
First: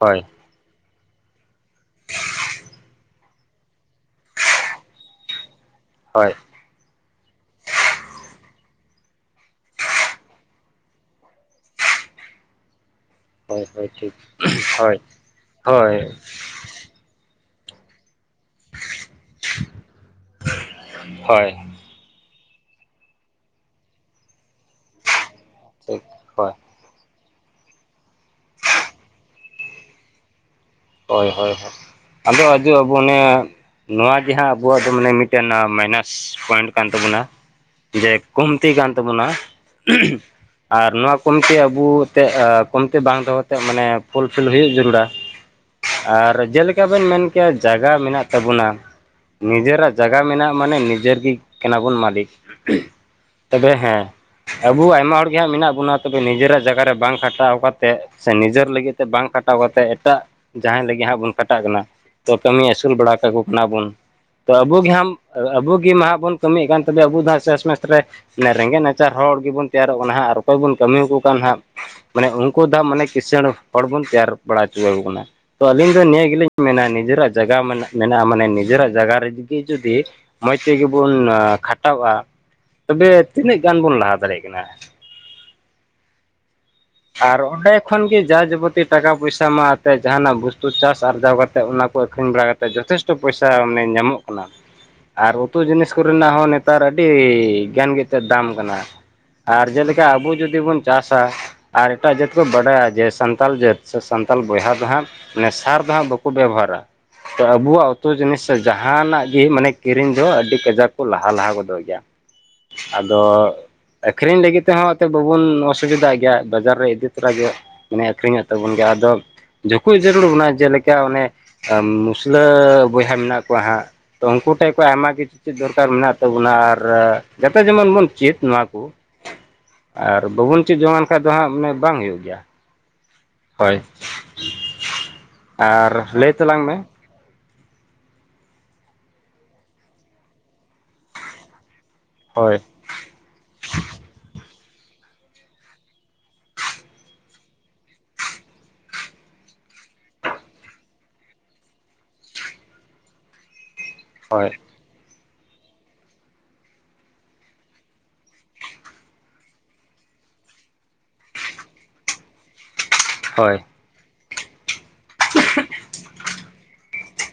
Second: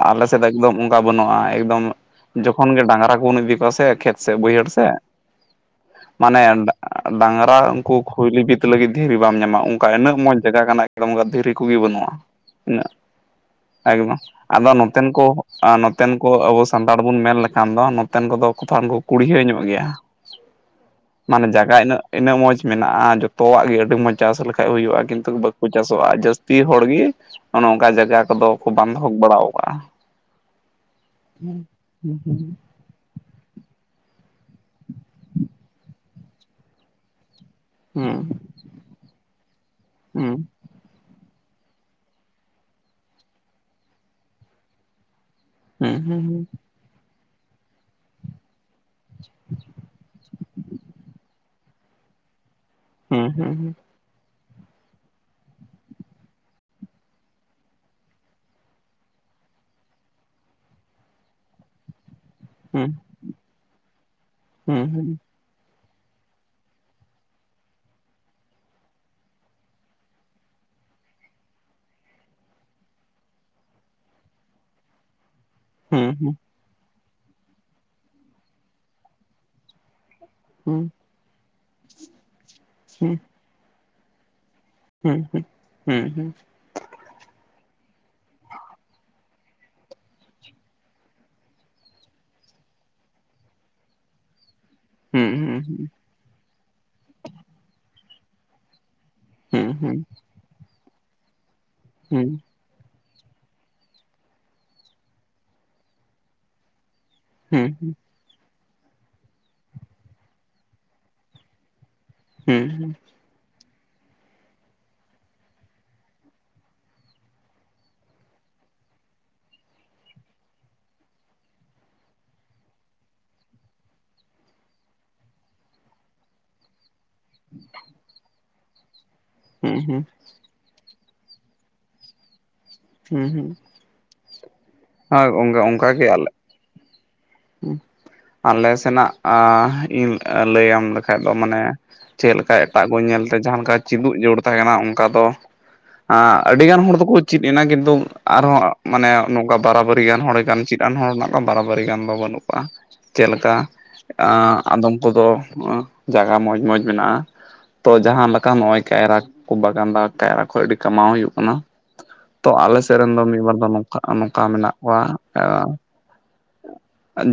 ᱦᱳᱭ ᱟᱞᱮ ᱥᱮᱫ ᱫᱚ ᱮᱠᱫᱚᱢ ᱚᱱᱠᱟ ᱵᱟᱹᱱᱩᱜᱼᱟ ᱮᱠᱫᱚᱢ ᱡᱚᱠᱷᱚᱱ ᱜᱮ ᱰᱟᱝᱨᱟ ᱠᱚᱵᱚᱱ ᱤᱫᱤ ᱠᱚᱣᱟ ᱥᱮ ᱠᱷᱮᱛ ᱥᱮᱜ ᱵᱟᱹᱭᱦᱟᱹᱲ ᱥᱮᱜ ᱦᱳᱭ ᱢᱟᱱᱮ ᱰᱟᱝᱨᱟ ᱩᱝᱠᱩ ᱠᱷᱩᱭᱞᱤ ᱵᱤᱛ ᱞᱟᱹᱜᱤᱫ ᱫᱷᱤᱨᱤ ᱵᱟᱢ ᱧᱟᱢᱟ ᱚᱝᱠᱟ ᱤᱱᱟᱹᱜ ᱢᱚᱸᱡᱽ ᱡᱟᱜᱟ ᱠᱟᱱᱟ ᱾ [inaudible] ᱫᱷᱤᱨᱤ ᱠᱚᱜᱤ ᱵᱟᱹᱱᱩᱜᱼᱟ ᱤᱱᱟᱹᱜ ᱦᱳᱭ ᱦᱳᱭ ᱾ ᱴᱷᱤᱠ ᱮᱠᱫᱚᱢ ᱟᱫᱚ ᱦᱳᱭ ᱱᱚᱛᱮᱱ ᱠᱚ ᱦᱳᱭ ᱱᱚᱛᱮᱱ ᱠᱚ ᱚᱵᱚᱥ ᱛᱟᱲ ᱵᱚᱱ ᱢᱮᱱ ᱞᱮᱠᱷᱟᱱ ᱫᱚ ᱱᱚᱛᱮᱱ ᱠᱚᱫᱚ ᱠᱩᱛᱷᱟᱢ ᱠᱚ ᱠᱩᱲᱭᱦᱟᱹ ᱧᱚᱜ ᱜᱮᱭᱟ ᱢᱟᱱᱮ ᱦᱳᱭ ᱡᱟᱜᱟ ᱤᱱᱟᱹᱜ ᱾ ᱤᱱᱟᱹᱜ ᱢᱚᱡᱽ ᱢᱮᱱᱟᱜᱼᱟ, ᱡᱚᱛᱚᱣᱟᱜ ᱜᱮ ᱟᱹᱰᱤ ᱢᱚᱸᱡᱽ ᱪᱟᱥ ᱞᱮᱠᱷᱟᱡ ᱦᱳᱭᱳᱜᱼᱟ ᱠᱤᱱᱛᱩ ᱵᱟᱠᱚ ᱴᱷᱤᱠ ᱪᱟᱥᱚᱜᱼᱟ ᱡᱟᱥ ᱦᱳᱭ ᱛᱤ ᱦᱚᱲ ᱜᱤ ᱚᱱᱮ ᱚᱱᱠᱟ ᱡᱟᱜᱟ ᱠᱚᱫᱚ ᱠᱚ ᱵᱟᱱᱫᱷᱚᱠ ᱵᱟᱲᱟᱣ ᱠᱟᱜᱼᱟ᱾ ᱦᱳᱭ ᱦᱳᱭ ᱦᱳᱭ ᱟᱫᱚ ᱟᱹᱰᱤ ᱟᱵᱚ ᱱᱮ ᱱᱚᱣᱟ ᱜᱮ ᱦᱟᱸᱜ ᱟᱵᱚᱣᱟᱜ ᱫᱚ ᱢᱟᱱᱮ ᱢᱤᱫᱴᱮᱱ ᱢᱟᱭᱱᱟᱥ ᱯᱚᱭᱮᱱᱴ ᱠᱟᱱ ᱛᱟᱵᱚᱱᱟ ᱾ ᱡᱮ ᱠᱚᱢᱛᱤ ᱠᱟᱱ ᱛᱟᱵᱚᱱᱟ [inaudible] ᱟᱨ ᱱᱚᱣᱟ ᱠᱚᱢᱛᱤ ᱟᱵᱚ ᱛᱮᱫ ᱠᱚᱢᱛᱤ ᱵᱟᱝ ᱫᱚᱦᱚᱛᱮᱫ ᱢᱟᱱᱮ ᱯᱷᱩᱞᱯᱷᱤᱞ ᱦᱩᱭᱩᱜ ᱡᱟᱹᱨᱩᱲᱟ᱾ ᱟᱨ ᱡᱮᱞᱮᱠᱟ ᱵᱮᱱ ᱢᱮᱱ ᱠᱮᱭᱟ ᱡᱟᱜᱟ ᱢᱮᱱᱟᱜ ᱛᱟᱵᱚᱱᱟ ᱾ ᱱᱤᱡᱮᱨᱟᱜ ᱡᱟᱜᱟ ᱢᱮᱱᱟᱜ ᱟ ᱢᱟᱱᱮ ᱱᱤᱡᱮᱨ ᱜᱮ ᱠᱟᱱᱟᱵᱚᱱ ᱢᱟᱹᱞᱤᱠ ᱾ ᱛᱚᱵᱮ ᱦᱮᱸ ᱟᱵᱚ ᱟᱭᱢᱟ ᱦᱚᱲᱜᱮ ᱦᱟᱸᱜ ᱢᱮᱱᱟᱜ ᱵᱚᱱᱟ ᱛᱚᱵᱮ ᱱᱤᱡᱮᱨᱟᱜ ᱡᱟᱭᱜᱟ ᱨᱮ ᱵᱟᱝ ᱠᱷᱟᱴᱟᱣ ᱠᱟᱛᱮᱫ ᱥᱮ ᱱᱤᱡᱮᱨ ᱞᱟᱹᱜᱤᱫ ᱛᱮ ᱵᱟᱝ ᱠᱷᱟᱴᱟᱣ ᱠᱟᱛᱮ ᱮᱴᱟᱜᱼᱼ ᱡᱟᱦᱟᱸᱭ ᱞᱟᱹᱜᱤᱫ ᱦᱟᱸᱜ ᱵᱚᱱ ᱠᱷᱟᱴᱟᱜ ᱠᱟᱱᱟ, ᱛᱚ ᱠᱟᱹᱢᱤ ᱟᱹᱥᱩᱞ ᱵᱟᱲᱟ ᱠᱟᱠᱚ ᱠᱟᱱᱟ ᱵᱚᱱ ᱛᱚ ᱟᱵᱚᱜ ᱜᱮᱦᱟᱢᱼᱼ ᱟᱹᱵᱚ ᱜᱮ ᱢᱟᱦᱟᱜ ᱵᱚᱱ ᱠᱟᱹᱢᱤ ᱠᱟᱱ ᱛᱚᱵᱮ ᱟᱵᱚ ᱫᱟᱥ ᱥᱮᱥ ᱢᱮᱥ ᱨᱮ ᱮ ᱨᱮᱸᱜᱮᱡ ᱱᱟᱪᱟᱨ ᱦᱚᱲ ᱜᱮᱵᱚᱱ ᱛᱮᱭᱟᱨᱚᱜ ᱠᱟᱱᱟ ᱦᱟᱸᱜ ᱟᱨ ᱚᱠᱚᱭ ᱵᱚᱱ ᱠᱟᱹᱢᱤ ᱠᱚ ᱠᱟᱱ ᱦᱟᱸᱜ ᱢᱟᱱᱮ ᱩᱱᱠᱩ ᱫᱚ ᱢᱟᱱᱮ ᱠᱤᱸᱥᱟᱹᱬ ᱦᱚᱲ ᱵᱚᱱ ᱛᱮᱭᱟᱨ ᱵᱟᱲᱟ ᱦᱚᱪᱚ ᱟᱠᱚ ᱠᱟᱱᱟ ᱾ ᱛᱚ ᱟᱹᱞᱤᱧ ᱫᱚ ᱱᱤᱭᱟᱹ ᱜᱮᱞᱤᱧ ᱢᱮᱱᱟ ᱱᱤᱡᱮᱨᱟᱜ ᱡᱟᱭᱜᱟ ᱢᱮᱱᱟᱜᱼᱟ ᱢᱟᱱᱮ ᱱᱤᱡᱮᱨᱟᱜ ᱡᱟᱭᱜᱟ ᱨᱮᱜᱮ ᱡᱩᱫᱤ ᱢᱚᱡᱽ ᱛᱮᱜᱮ ᱵᱚᱱ ᱠᱷᱟᱴᱟᱣᱚᱜᱼᱟ ᱛᱚᱵᱮ ᱛᱤᱱᱟᱹᱜ ᱜᱟᱱ ᱵᱚᱱ ᱞᱟᱦᱟ ᱫᱟᱲᱮᱭᱟᱜ ᱠᱟᱱᱟ ᱾ ᱦᱩᱸ ᱦᱩᱸ ᱦᱩᱸ ᱦᱩᱸ ᱾ ᱟᱨ ᱚᱸᱰᱮ ᱠᱷᱚᱱ ᱜᱮ ᱡᱟ ᱡᱟᱵᱚᱛᱤ ᱴᱟᱠᱟ ᱯᱚᱭᱥᱟ ᱢᱟ ᱟᱛᱮ ᱡᱟᱦᱟᱱᱟᱜ ᱵᱩᱥᱛᱩ ᱪᱟᱥ ᱟᱨᱡᱟᱣ ᱠᱟᱛᱮᱫ ᱚᱱᱟ ᱠᱚ ᱟᱹᱠᱷᱨᱤᱧ ᱵᱟᱲᱟ ᱠᱟᱛ ᱛᱮ ᱡᱚᱛᱷᱮᱥᱴᱚ ᱯᱚᱭᱥᱟ ᱢᱟᱱᱮ ᱧᱟᱢᱚᱜ ᱠᱟᱱᱟ ᱾ [inaudible] ᱟᱨ ᱩᱛᱩ ᱡᱤᱱᱤᱥ ᱠᱚᱨᱮᱱᱟᱜ ᱦᱚᱸ ᱱᱮᱛᱟᱨ ᱟᱹᱰᱤ ᱜᱮᱱ ᱜᱮᱛᱚ ᱫᱟᱢ ᱠᱟᱱᱟ ᱾ ᱟᱨ ᱡᱮᱞᱮᱠᱟ ᱟᱵᱚ ᱡᱩᱫᱤ ᱵᱚᱱ ᱪᱟᱥᱟ ᱟᱨ ᱮᱴᱟᱜ ᱡᱟᱹᱛ ᱠᱚ ᱵᱟᱰᱟᱭᱟ ᱡᱮ ᱥᱟᱱᱛᱟᱲ ᱡᱟᱹᱛ ᱥᱮ ᱥᱟᱱᱛᱟᱞ ᱵᱚᱭᱦᱟ ᱫᱚ ᱦᱟᱸᱜ ᱱᱮ ᱥᱟᱨ ᱫᱚ ᱦᱟᱸᱜ ᱵᱟᱠᱚ ᱵᱮᱵᱚᱦᱟᱨᱟ ᱛᱚ ᱟᱵᱚᱣᱟᱜ ᱩᱛᱩ ᱡᱤᱱᱤᱥ ᱡᱟᱦᱟᱱᱟᱜ ᱜᱮ ᱢᱟᱱᱮ ᱠᱤᱨᱤᱧ ᱫᱚ ᱟᱹᱰᱤ ᱠᱟᱡᱟᱠ ᱠᱚ ᱞᱟᱦᱟ ᱞᱟᱦᱟ ᱜᱚᱫᱚᱜ ᱜᱮᱭᱟ ᱾ ᱟᱫᱚ ᱟᱹᱠᱷᱨᱤᱧ ᱞᱟᱹᱜᱤᱫ ᱛᱮᱦᱟᱸᱜ ᱵᱟᱵᱚᱱ ᱚᱥᱩᱵᱤᱫᱷᱟᱜ ᱜᱮᱭᱟ ᱾ ᱵᱟᱡᱟᱨ ᱨᱮ ᱤᱫᱤ ᱛᱚᱨᱟ ᱜᱮ ᱢᱟᱱᱮ ᱟᱹᱠᱷᱨᱤᱧᱚᱜ ᱛᱟᱵᱚᱱ ᱜᱮᱭᱟ ᱟᱫᱚ ᱡᱩᱠᱷᱩᱡ ᱡᱟᱹᱨᱩᱲ ᱚᱱᱟ ᱡᱮᱞᱮᱠᱟ ᱚᱱᱮ ᱢᱩᱥᱞᱟᱹ ᱵᱚᱭᱦᱟ ᱢᱮᱱᱟᱜ ᱠᱚᱣᱟ ᱦᱟᱸᱜ ᱾ ᱛᱚ ᱩᱱᱠᱩ ᱴᱷᱮᱡ ᱠᱷᱚᱡ ᱟᱭᱢᱟ ᱠᱤᱪᱷᱩ ᱫᱚᱨᱠᱟᱨ ᱢᱮᱱᱟᱜ ᱛᱟᱵᱚᱱᱟ ᱟᱨ ᱡᱟᱛᱮ ᱡᱮᱢᱚᱱ ᱵᱚᱱ ᱪᱮᱫ ᱱᱚᱣᱟ ᱠᱚ ᱾ ᱟᱨ ᱵᱟᱵᱚᱱ ᱪᱮᱫ ᱡᱚᱝᱟᱱ ᱠᱷᱟᱡ ᱫᱚ ᱦᱟᱸᱜ ᱢᱟᱱᱮ ᱵᱟᱝ ᱦᱩᱭᱩᱜ ᱜᱮᱭᱟ᱾ ᱦᱩᱸ ᱦᱩᱸ ᱦᱳᱭ ᱦᱚᱭ ᱜᱚᱝᱠᱮ ᱚᱝᱠᱟ ᱟᱨ ᱜᱮ ᱟᱞᱮ ᱞᱟᱹᱭ ᱛᱟᱞᱟᱝ ᱢᱮ ᱟᱞᱮ ᱥᱮᱱᱟᱜ [inaudible] ᱤᱧ ᱞᱟᱹᱭᱟᱢ ᱞᱮᱠᱷᱟᱡ ᱫᱚ ᱢᱟᱱᱮ ᱪᱮᱫᱞᱮᱠᱟ, ᱦᱳᱭ ᱛᱟᱜ ᱠᱚ ᱧᱮᱞ ᱛᱮ ᱡᱟᱦᱟᱸ ᱞᱮᱠᱟ ᱪᱤᱫᱩᱜ ᱡᱳᱲ ᱛᱟᱦᱮᱸᱱᱟ ᱚᱱᱠᱟ ᱫᱚ ᱟᱹᱰᱤ ᱜᱟᱱ ᱦᱚᱲ ᱫᱚᱠᱚ ᱪᱤᱫ ᱢᱮᱱᱟᱜ ᱜᱮᱫᱚ ᱟᱨᱦᱚᱸ ᱢᱟᱱᱮ ᱱᱚᱝᱠᱟ ᱵᱟᱨᱟᱵᱟᱹᱨᱤ ᱜᱟᱱ ᱦᱚᱲ ᱜᱟᱱ ᱪᱤᱫᱼᱟᱱ ᱦᱚᱲ ᱢᱮᱱᱟᱜ ᱠᱚᱣᱟ ᱵᱟᱨᱟᱵᱟᱹᱨᱤ ᱜᱟᱱ ᱫᱚ ᱵᱟᱹᱱᱩᱜ ᱠᱚᱣᱟ ᱪᱮᱫᱞᱮᱠᱟ ᱦᱳᱭ ᱟᱫᱚ ᱠᱚᱫᱚ ᱡᱟᱭᱜᱟ ᱢᱚᱡᱽ ᱢᱚᱡᱽ ᱢᱮᱱᱟᱜᱼᱟ ᱾ ᱛᱚ ᱡᱟᱦᱟᱸ ᱞᱮᱠᱟ ᱱᱚᱜᱼᱚᱭ ᱠᱟᱭᱨᱟ ᱠᱚᱠᱚ ᱵᱟᱜᱟᱱᱫᱟ, ᱠᱟᱭᱨᱟ ᱠᱷᱚᱡ ᱟᱹᱰᱤ ᱠᱟᱢᱟᱣ ᱦᱩᱭᱩᱜ ᱠᱟᱱᱟ᱾ ᱛᱚ ᱟᱞᱮ ᱥᱮᱫ ᱨᱮᱱ ᱫᱚ ᱢᱤᱫ ᱦᱳᱭ ᱵᱟᱨ ᱫᱚ ᱱᱚᱝᱠᱟ ᱟ ᱱᱚᱝᱠᱟ ᱢᱮᱱᱟᱜ ᱠᱚᱣᱟ ᱟ ᱛᱚ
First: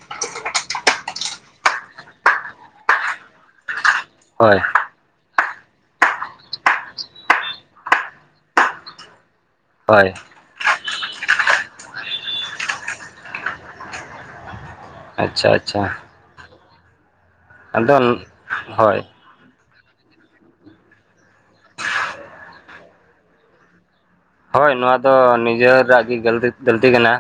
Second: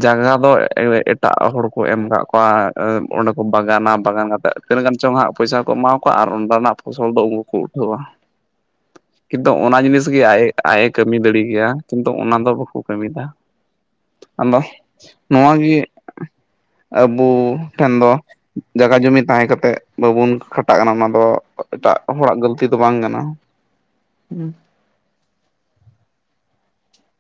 ᱡᱟᱭᱜᱟ ᱫᱚ ᱮ-ᱮ-ᱮᱴᱟᱜ ᱦᱚᱲ ᱠᱚ ᱮᱢ ᱠᱟᱜ ᱠᱚᱣᱟ ᱚᱸᱰᱮ ᱠᱚ ᱵᱟᱜᱟᱱᱟ᱾ ᱵᱟᱜᱟᱱ ᱠᱟᱛᱮᱜ ᱦᱳᱭ ᱛᱤᱱᱟᱹᱜ ᱜᱟᱱ ᱪᱚᱝ ᱦᱟᱸᱜ ᱯᱩᱭᱥᱟᱹ ᱠᱚ ᱮᱢᱟᱣᱟ ᱠᱚᱣᱟ ᱟᱨ ᱚᱸᱰᱮᱱᱟᱜ ᱯᱷᱚᱥᱚᱞ ᱫᱚ ᱩᱱᱠᱩ ᱠᱚ ᱩᱴᱷᱟᱹᱣᱟ᱾ ᱠᱤᱱᱛᱩ ᱚᱱᱟ ᱡᱤᱱᱤᱥ ᱦᱳᱭ ᱜᱮ ᱟᱡ-ᱮ ᱟᱡ ᱮ ᱠᱟᱹᱢᱤ ᱫᱟᱲᱮ ᱠᱮᱭᱟ ᱠᱤᱱᱛᱩ ᱚᱱᱟ ᱫᱚ ᱵᱟᱠᱚ ᱠᱟᱹᱢᱤᱣ ᱫᱟ᱾ ᱟᱫᱚ ᱟᱪᱪᱷᱟ ᱱᱚᱣᱟ ᱜᱮ ᱟᱪᱪᱷᱟ ᱟᱹᱵᱚ ᱴᱷᱮᱱ ᱟᱫᱚ ᱫᱚ ᱦᱳᱭ ᱡᱟᱭᱜᱟ ᱡᱚᱢᱤ ᱛᱟᱦᱮᱸ ᱠᱟᱛᱮᱜ ᱵᱟᱵᱚᱱ ᱠᱷᱟᱴᱟᱜ ᱠᱟᱱᱟ ᱚᱱᱟ ᱫᱚ ᱮᱴᱟᱜ ᱦᱚᱲᱟᱜ ᱜᱟᱹᱞᱛᱤ ᱫᱚ ᱵᱟᱝ ᱠᱟᱱᱟ᱾ ᱦᱳᱭ ᱱᱚᱣᱟ ᱫᱚ ᱱᱤᱡᱮᱨᱟᱜ ᱜᱮ ᱜᱟᱹᱞᱛᱤ ᱜᱟᱹᱞᱛᱤ ᱠᱟᱱᱟ᱾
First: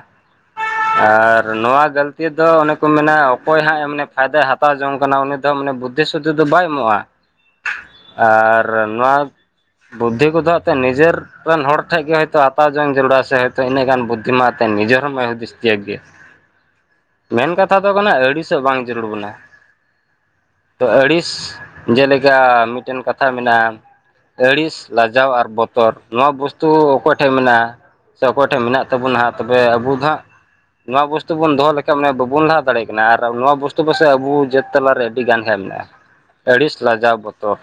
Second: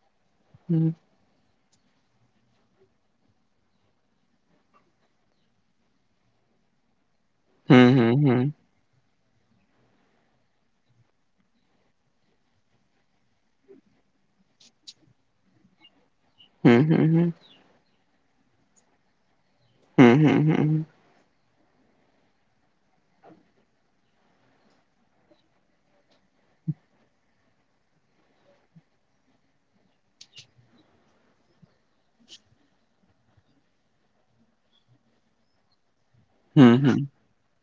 ᱦᱩᱸ᱾ ᱟᱨ ᱱᱚᱣᱟ ᱜᱟᱹᱞᱛᱤ ᱫᱚ ᱚᱱᱮ ᱠᱚ ᱢᱮᱱᱟ ᱚᱠᱚᱭ ᱦᱟᱸᱜ ᱮ ᱢᱟᱱᱮ ᱯᱷᱟᱭᱫᱟᱭ ᱦᱟᱛᱟᱣ ᱡᱚᱝ ᱠᱟᱱᱟ ᱩᱱᱤ ᱫᱚ ᱢᱟᱱᱮ ᱵᱩᱫᱽ [inaudible] ᱛᱮᱫᱚ ᱵᱟᱭ ᱮᱢᱚᱜᱼᱟ᱾ ᱦᱩᱸ ᱦᱩᱸ ᱦᱩᱸ ᱟᱨ ᱱᱚᱣᱟ ᱵᱩᱫᱽᱫᱷᱤ ᱠᱚᱫᱚ ᱦᱟᱸᱜ ᱮᱛᱮ ᱱᱤᱡᱮᱨ ᱨᱮᱱ ᱦᱚᱲ ᱴᱷᱮᱱ ᱜᱮ ᱦᱭᱛᱳ ᱟᱛᱟᱣ ᱡᱚᱝ ᱡᱟᱹᱨᱩᱲᱟ ᱥᱮ ᱦᱳᱭᱛᱳ ᱤᱱᱟᱹᱜ ᱜᱟᱱ ᱵᱩᱫᱽᱫᱷᱤ ᱢᱟ ᱮᱛᱮᱱ ᱱᱤᱡᱮᱨ ᱦᱚ ᱵᱟᱭ ᱦᱩᱫᱤᱥ ᱛᱤᱭᱟᱹᱜ ᱜᱮᱭᱟ᱾ ᱦᱩᱸ ᱦᱩᱸ ᱦᱩᱸ᱾ ᱢᱮᱱ ᱠᱟᱛᱷᱟ ᱫᱚ ᱠᱟᱱᱟ ᱟᱹᱲᱤᱥᱚᱜ ᱵᱟᱝ ᱡᱟᱹᱨᱩᱲ ᱵᱚᱱᱟ᱾ ᱦᱩᱸ ᱦᱩᱸ ᱦᱩᱸ ᱛᱚ ᱟᱹᱲᱤᱥ ᱡᱮᱞᱮᱠᱟ ᱢᱤᱫᱴᱮᱱ ᱠᱟᱛᱷᱟ ᱢᱮᱱᱟᱜᱼᱟ ᱟᱹᱲᱤᱥ ᱞᱟᱡᱟᱣ ᱟᱨ ᱵᱚᱛᱚᱨ ᱱᱚᱣᱟ ᱵᱚᱥ ᱛᱩ ᱚᱠᱚᱭ ᱴᱷᱮᱡ ᱢᱮᱱᱟᱜᱼᱟ ᱥᱮ ᱚᱠᱚᱭ ᱴᱷᱮᱡ ᱢᱮᱱᱟᱜ ᱛᱟᱵᱚᱱᱟ ᱦᱟᱸᱜ ᱛᱚᱵᱮ ᱟᱵᱩ ᱫᱚ ᱦᱟᱸᱜ ᱱᱚᱣᱟ ᱵᱚᱥᱛᱩ ᱵᱚᱱ ᱫᱚᱦᱚ ᱞᱮᱠᱷᱟᱡ ᱢᱟᱱᱮ ᱵᱟᱵᱚᱱ ᱞᱟᱦᱟ ᱫᱟᱲᱮᱭᱟᱜ ᱠᱟᱱᱟ ᱟᱨ ᱱᱚᱣᱟ ᱵᱚᱥᱛᱩ ᱯᱟᱥᱮᱡ ᱟᱵᱚ ᱡᱟᱹᱛ ᱛᱟᱞᱟᱨᱮ ᱟᱹᱰᱤ ᱜᱟᱱ ᱦᱮᱣᱟ ᱢᱮᱱᱟᱜ-ᱟ᱾ [inaudible] ᱟᱹᱲᱤᱥ, ᱞᱟᱡᱟᱣ, ᱵᱚᱛᱚᱨ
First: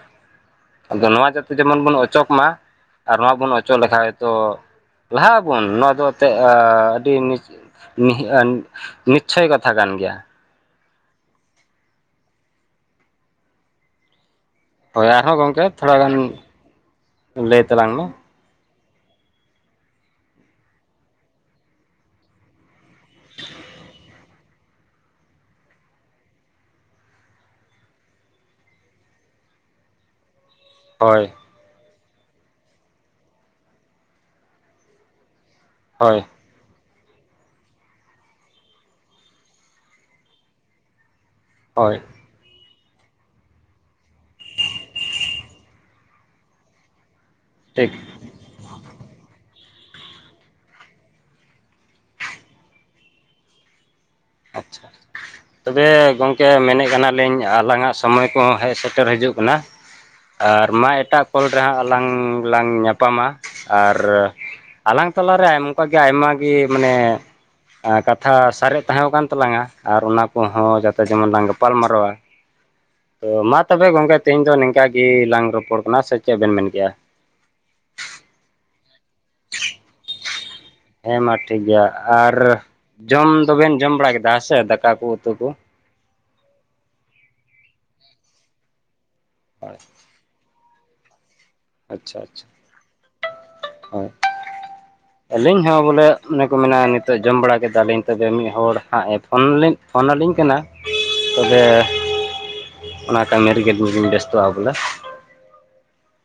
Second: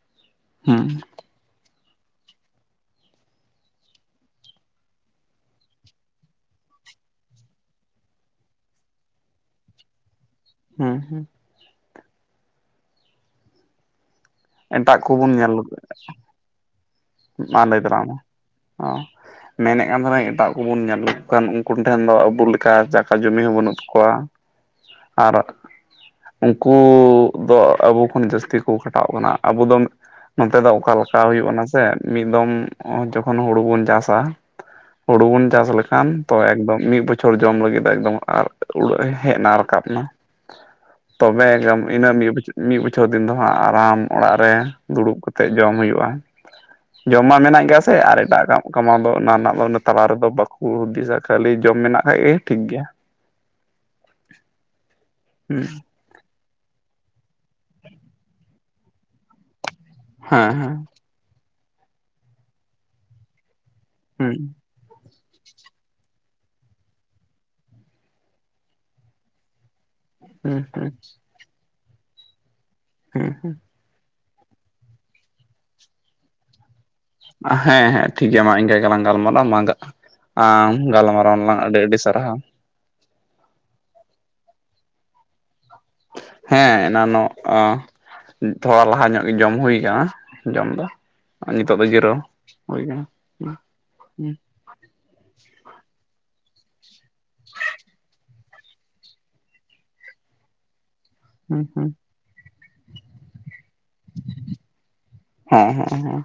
ᱦᱩᱸ ᱟᱫᱚ ᱱᱚᱣᱟ ᱡᱟᱛᱮ ᱡᱮᱢᱚᱱ ᱵᱚᱱ ᱚᱪᱚᱜ ᱢᱟ ᱟᱨ ᱱᱚᱣᱟ ᱵᱚᱱ ᱚᱪᱚ ᱪᱚ ᱞᱮᱠᱷᱟᱡ ᱛᱚ ᱞᱟᱦᱟᱜ ᱟᱵᱚᱱ ᱱᱚᱣᱟ ᱫᱚ ᱮᱱᱛᱮᱫ ᱟ ᱟᱹᱰᱤ ᱱᱤᱪ ᱱᱤᱦᱤᱜ ᱟ ᱱᱤᱪᱪᱷᱚᱭ ᱠᱟᱛᱷᱟ ᱠᱟᱱ ᱜᱮᱭᱟ᱾ ᱦᱩᱸ᱾ ᱮᱴᱟᱜ ᱦᱳᱭ ᱠᱚᱵᱚᱱ ᱟᱨᱦᱚᱸ ᱜᱚᱢᱠᱮ ᱧᱮᱞ ᱛᱷᱚᱲᱟ ᱜᱟᱱ ᱢᱟ ᱞᱟᱹᱭ ᱛᱟᱞᱟᱝ ᱢᱮ ᱚ᱾ ᱢᱮᱱᱮᱫ ᱠᱟᱱ ᱛᱟᱦᱮᱱᱟᱧ ᱮᱴᱟᱜ ᱠᱚᱵᱚᱱ ᱧᱮᱞ ᱞᱮᱠᱚ ᱠᱷᱟᱱ ᱩᱱᱠᱩᱱ ᱴᱷᱮᱱ ᱫᱚ ᱟᱵᱚ ᱞᱮᱠᱟ ᱪᱟᱠᱟ ᱡᱚᱢᱤ ᱦᱚᱸ ᱵᱟᱹᱱᱩᱜ ᱛᱟᱠᱚᱣᱟ᱾ ᱟᱨᱚ ᱩᱱᱠᱩ ᱫᱚ ᱟᱵᱚ ᱠᱷᱚᱱ ᱡᱟᱹᱥᱛᱤ ᱠᱚ ᱠᱷᱟᱴᱟᱣᱜ ᱠᱟᱱᱟ ᱟᱵᱚ ᱫᱚ ᱱᱚᱛᱮ ᱫᱚ ᱚᱠᱟᱞᱮᱠᱟ ᱦᱳᱭ ᱦᱩᱭᱩᱜ-ᱟ᱾ ᱥᱮ ᱢᱤᱫ ᱫᱚᱢ ᱡᱚᱠᱷᱚᱱ ᱦᱩᱲᱩ ᱵᱚᱱ ᱪᱟᱥᱟ᱾ ᱦᱩᱲᱩ ᱵᱚᱱ ᱪᱟᱥ ᱦᱳᱭ ᱠᱷᱟᱱ ᱛᱚ ᱮᱠᱫᱚᱢ ᱢᱤᱫ ᱵᱚᱪᱷ ᱪᱷᱚᱲ ᱡᱚᱢ ᱞᱟᱹᱜᱤᱫ ᱫᱚ ᱮᱠᱫᱚᱢ ᱟᱨ ᱩᱲᱟᱹᱜ ᱮ ᱦᱮᱡ ᱮᱱᱟ ᱨᱟᱠᱟᱵ ᱮᱱᱟ᱾ ᱛᱚᱵᱮ ᱭᱟᱢ ᱦᱳᱭ ᱤᱱᱟᱹ ᱢᱤᱫ ᱵᱚᱪᱷᱚ ᱢᱤᱫ ᱵᱚᱪᱷᱚᱨ ᱫᱤᱱ ᱫᱚ ᱦᱟᱸᱜ ᱟᱨᱟᱢ ᱚᱲᱟᱜ ᱨᱮ ᱫᱩᱲᱩᱵ ᱠᱟᱛᱮᱫ ᱡᱚᱢ ᱦᱩᱭᱩᱜ-ᱟ᱾ ᱡᱚᱢ ᱢᱟ ᱢᱮᱱᱟᱜ ᱜᱮᱭᱟ ᱴᱷᱤᱠ ᱥᱮ ᱟᱨ ᱮᱴᱟᱜ ᱠᱟᱹ ᱠᱟᱢᱟᱣ ᱫᱚ ᱚᱱᱟ ᱨᱮᱱᱟᱜ ᱫᱚ ᱤᱱᱟᱹ ᱛᱟᱞᱟ ᱨᱮᱫᱚ ᱵᱟᱠᱚ ᱦᱩᱫᱤᱥᱟ ᱠᱷᱟᱹᱞᱤ ᱡᱚᱢ ᱢᱮᱱᱟᱜ ᱠᱷᱟᱡ ᱜᱮ ᱴᱷᱤᱠ ᱜᱮᱭᱟ᱾ [inaudible] ᱟᱪᱪᱷᱟ ᱦᱩᱸ ᱛᱚᱵᱮ ᱜᱚᱝ ᱠᱮ ᱢᱮᱱᱮᱫ ᱠᱟᱱᱟᱞᱤᱧ ᱟᱞᱟᱝᱟᱜ ᱥᱚᱢᱚᱭ ᱠᱚᱦᱚᱸ ᱦᱮᱡ ᱥᱮᱴᱮᱨ ᱦᱤᱡᱩᱜ ᱠᱟᱱᱟ ᱦᱮᱸ ᱟᱨ ᱦᱮᱸ ᱢᱟ ᱮᱴᱟᱜ ᱠᱚᱞ ᱨᱮ ᱦᱟᱸᱜ ᱟᱞᱟᱝ ᱞᱟᱝ ᱧᱟᱯᱟᱢᱟ ᱟᱨ ᱦᱩᱸ ᱟᱞᱟᱝ ᱛᱟᱞᱟᱨᱮ ᱚᱱᱠᱟᱜ ᱜᱮ ᱟᱭᱢᱟ ᱜᱮ ᱢᱟᱱᱮ ᱠᱟᱛᱷᱟ ᱥᱟᱨᱮᱡ ᱛᱟᱦᱮᱸᱣ ᱠᱟᱱ ᱛᱟᱞᱟᱝᱟ ᱟᱨ ᱚᱱᱟ ᱦᱩᱸ ᱠᱚᱦᱚᱸ ᱦᱩᱸ ᱡᱟᱛᱮ ᱡᱮᱢᱚᱱ ᱞᱟᱝ ᱜᱟᱯᱟᱞ ᱢᱟᱨᱟᱣᱟ ᱛᱚ ᱦᱩᱸ ᱦᱩᱸ ᱢᱟ ᱛᱚᱵᱮ ᱜᱚᱝᱠᱮ ᱛᱮᱦᱮᱧ ᱫᱚ ᱱᱤᱝᱠᱟ ᱜᱮ ᱞᱟᱝ ᱨᱚᱯᱚᱲ ᱠᱟᱱᱟ ᱥᱮ ᱪᱮᱫ ᱵᱮᱱ ᱢᱮᱱ ᱠᱮᱜ-ᱟ? ᱦᱮᱸ ᱦᱮᱸ ᱴᱷᱤᱠ ᱜᱮᱭᱟ ᱢᱟ ᱤᱱᱠᱟᱹ ᱜᱮᱞᱟᱝ ᱜᱟᱞᱢᱟᱨᱟ ᱢᱟ ᱜᱟ ᱟᱢ ᱦᱮᱸ ᱢᱟ ᱴᱷᱤᱠ ᱜᱮᱭᱟ ᱟᱨ ᱡᱚᱢ ᱫᱚᱵᱮᱱ ᱡᱚᱢ ᱵᱟᱲᱟ ᱠᱮᱫᱟ ᱦᱮᱸᱥᱮ ᱫᱟᱠᱟ ᱠᱚ ᱩᱛᱩ ᱠᱚ᱾ ᱦᱮᱸ ᱮᱱᱟᱱᱚᱜ ᱚᱸ ᱛᱷᱚᱲᱟ ᱞᱟᱦᱟ ᱧᱚᱜᱼᱼ ᱡᱚᱢ ᱦᱩᱭ ᱦᱳᱭ ᱠᱟᱱᱟ ᱡᱚᱢ ᱫᱚᱼᱼ ᱟᱪᱪᱷᱟ ᱟᱪᱪᱷᱟ ᱦᱳᱭ ᱦᱩᱸ ᱟᱹᱞᱤᱧ ᱦᱚᱸ ᱵᱚᱞᱮ ᱚᱱᱮ ᱠᱚ ᱢᱮᱱᱟ ᱱᱤᱛᱚᱜ ᱡᱚᱢ ᱵᱟᱲᱟ ᱠᱮᱫᱟ ᱞᱤᱧ ᱛᱚᱵᱮ ᱢᱤᱫ ᱦᱚᱲ ᱦᱟᱸᱜᱼᱼ ᱯᱷᱳᱱᱞᱤᱧ ᱯᱷᱳᱱᱟᱞᱤᱧ ᱠᱟᱱᱟ ᱛᱚᱵᱮ ᱦᱩᱸ ᱦᱩᱸ ᱚᱱᱟ ᱠᱟᱹᱢᱤ ᱨᱮᱜᱮ ᱧᱤᱧ ᱵᱮᱥᱛᱚᱜ-ᱟ ᱵᱚᱞᱮᱼᱼ ᱦᱮᱸ ᱦᱮᱸ ᱦᱮᱸ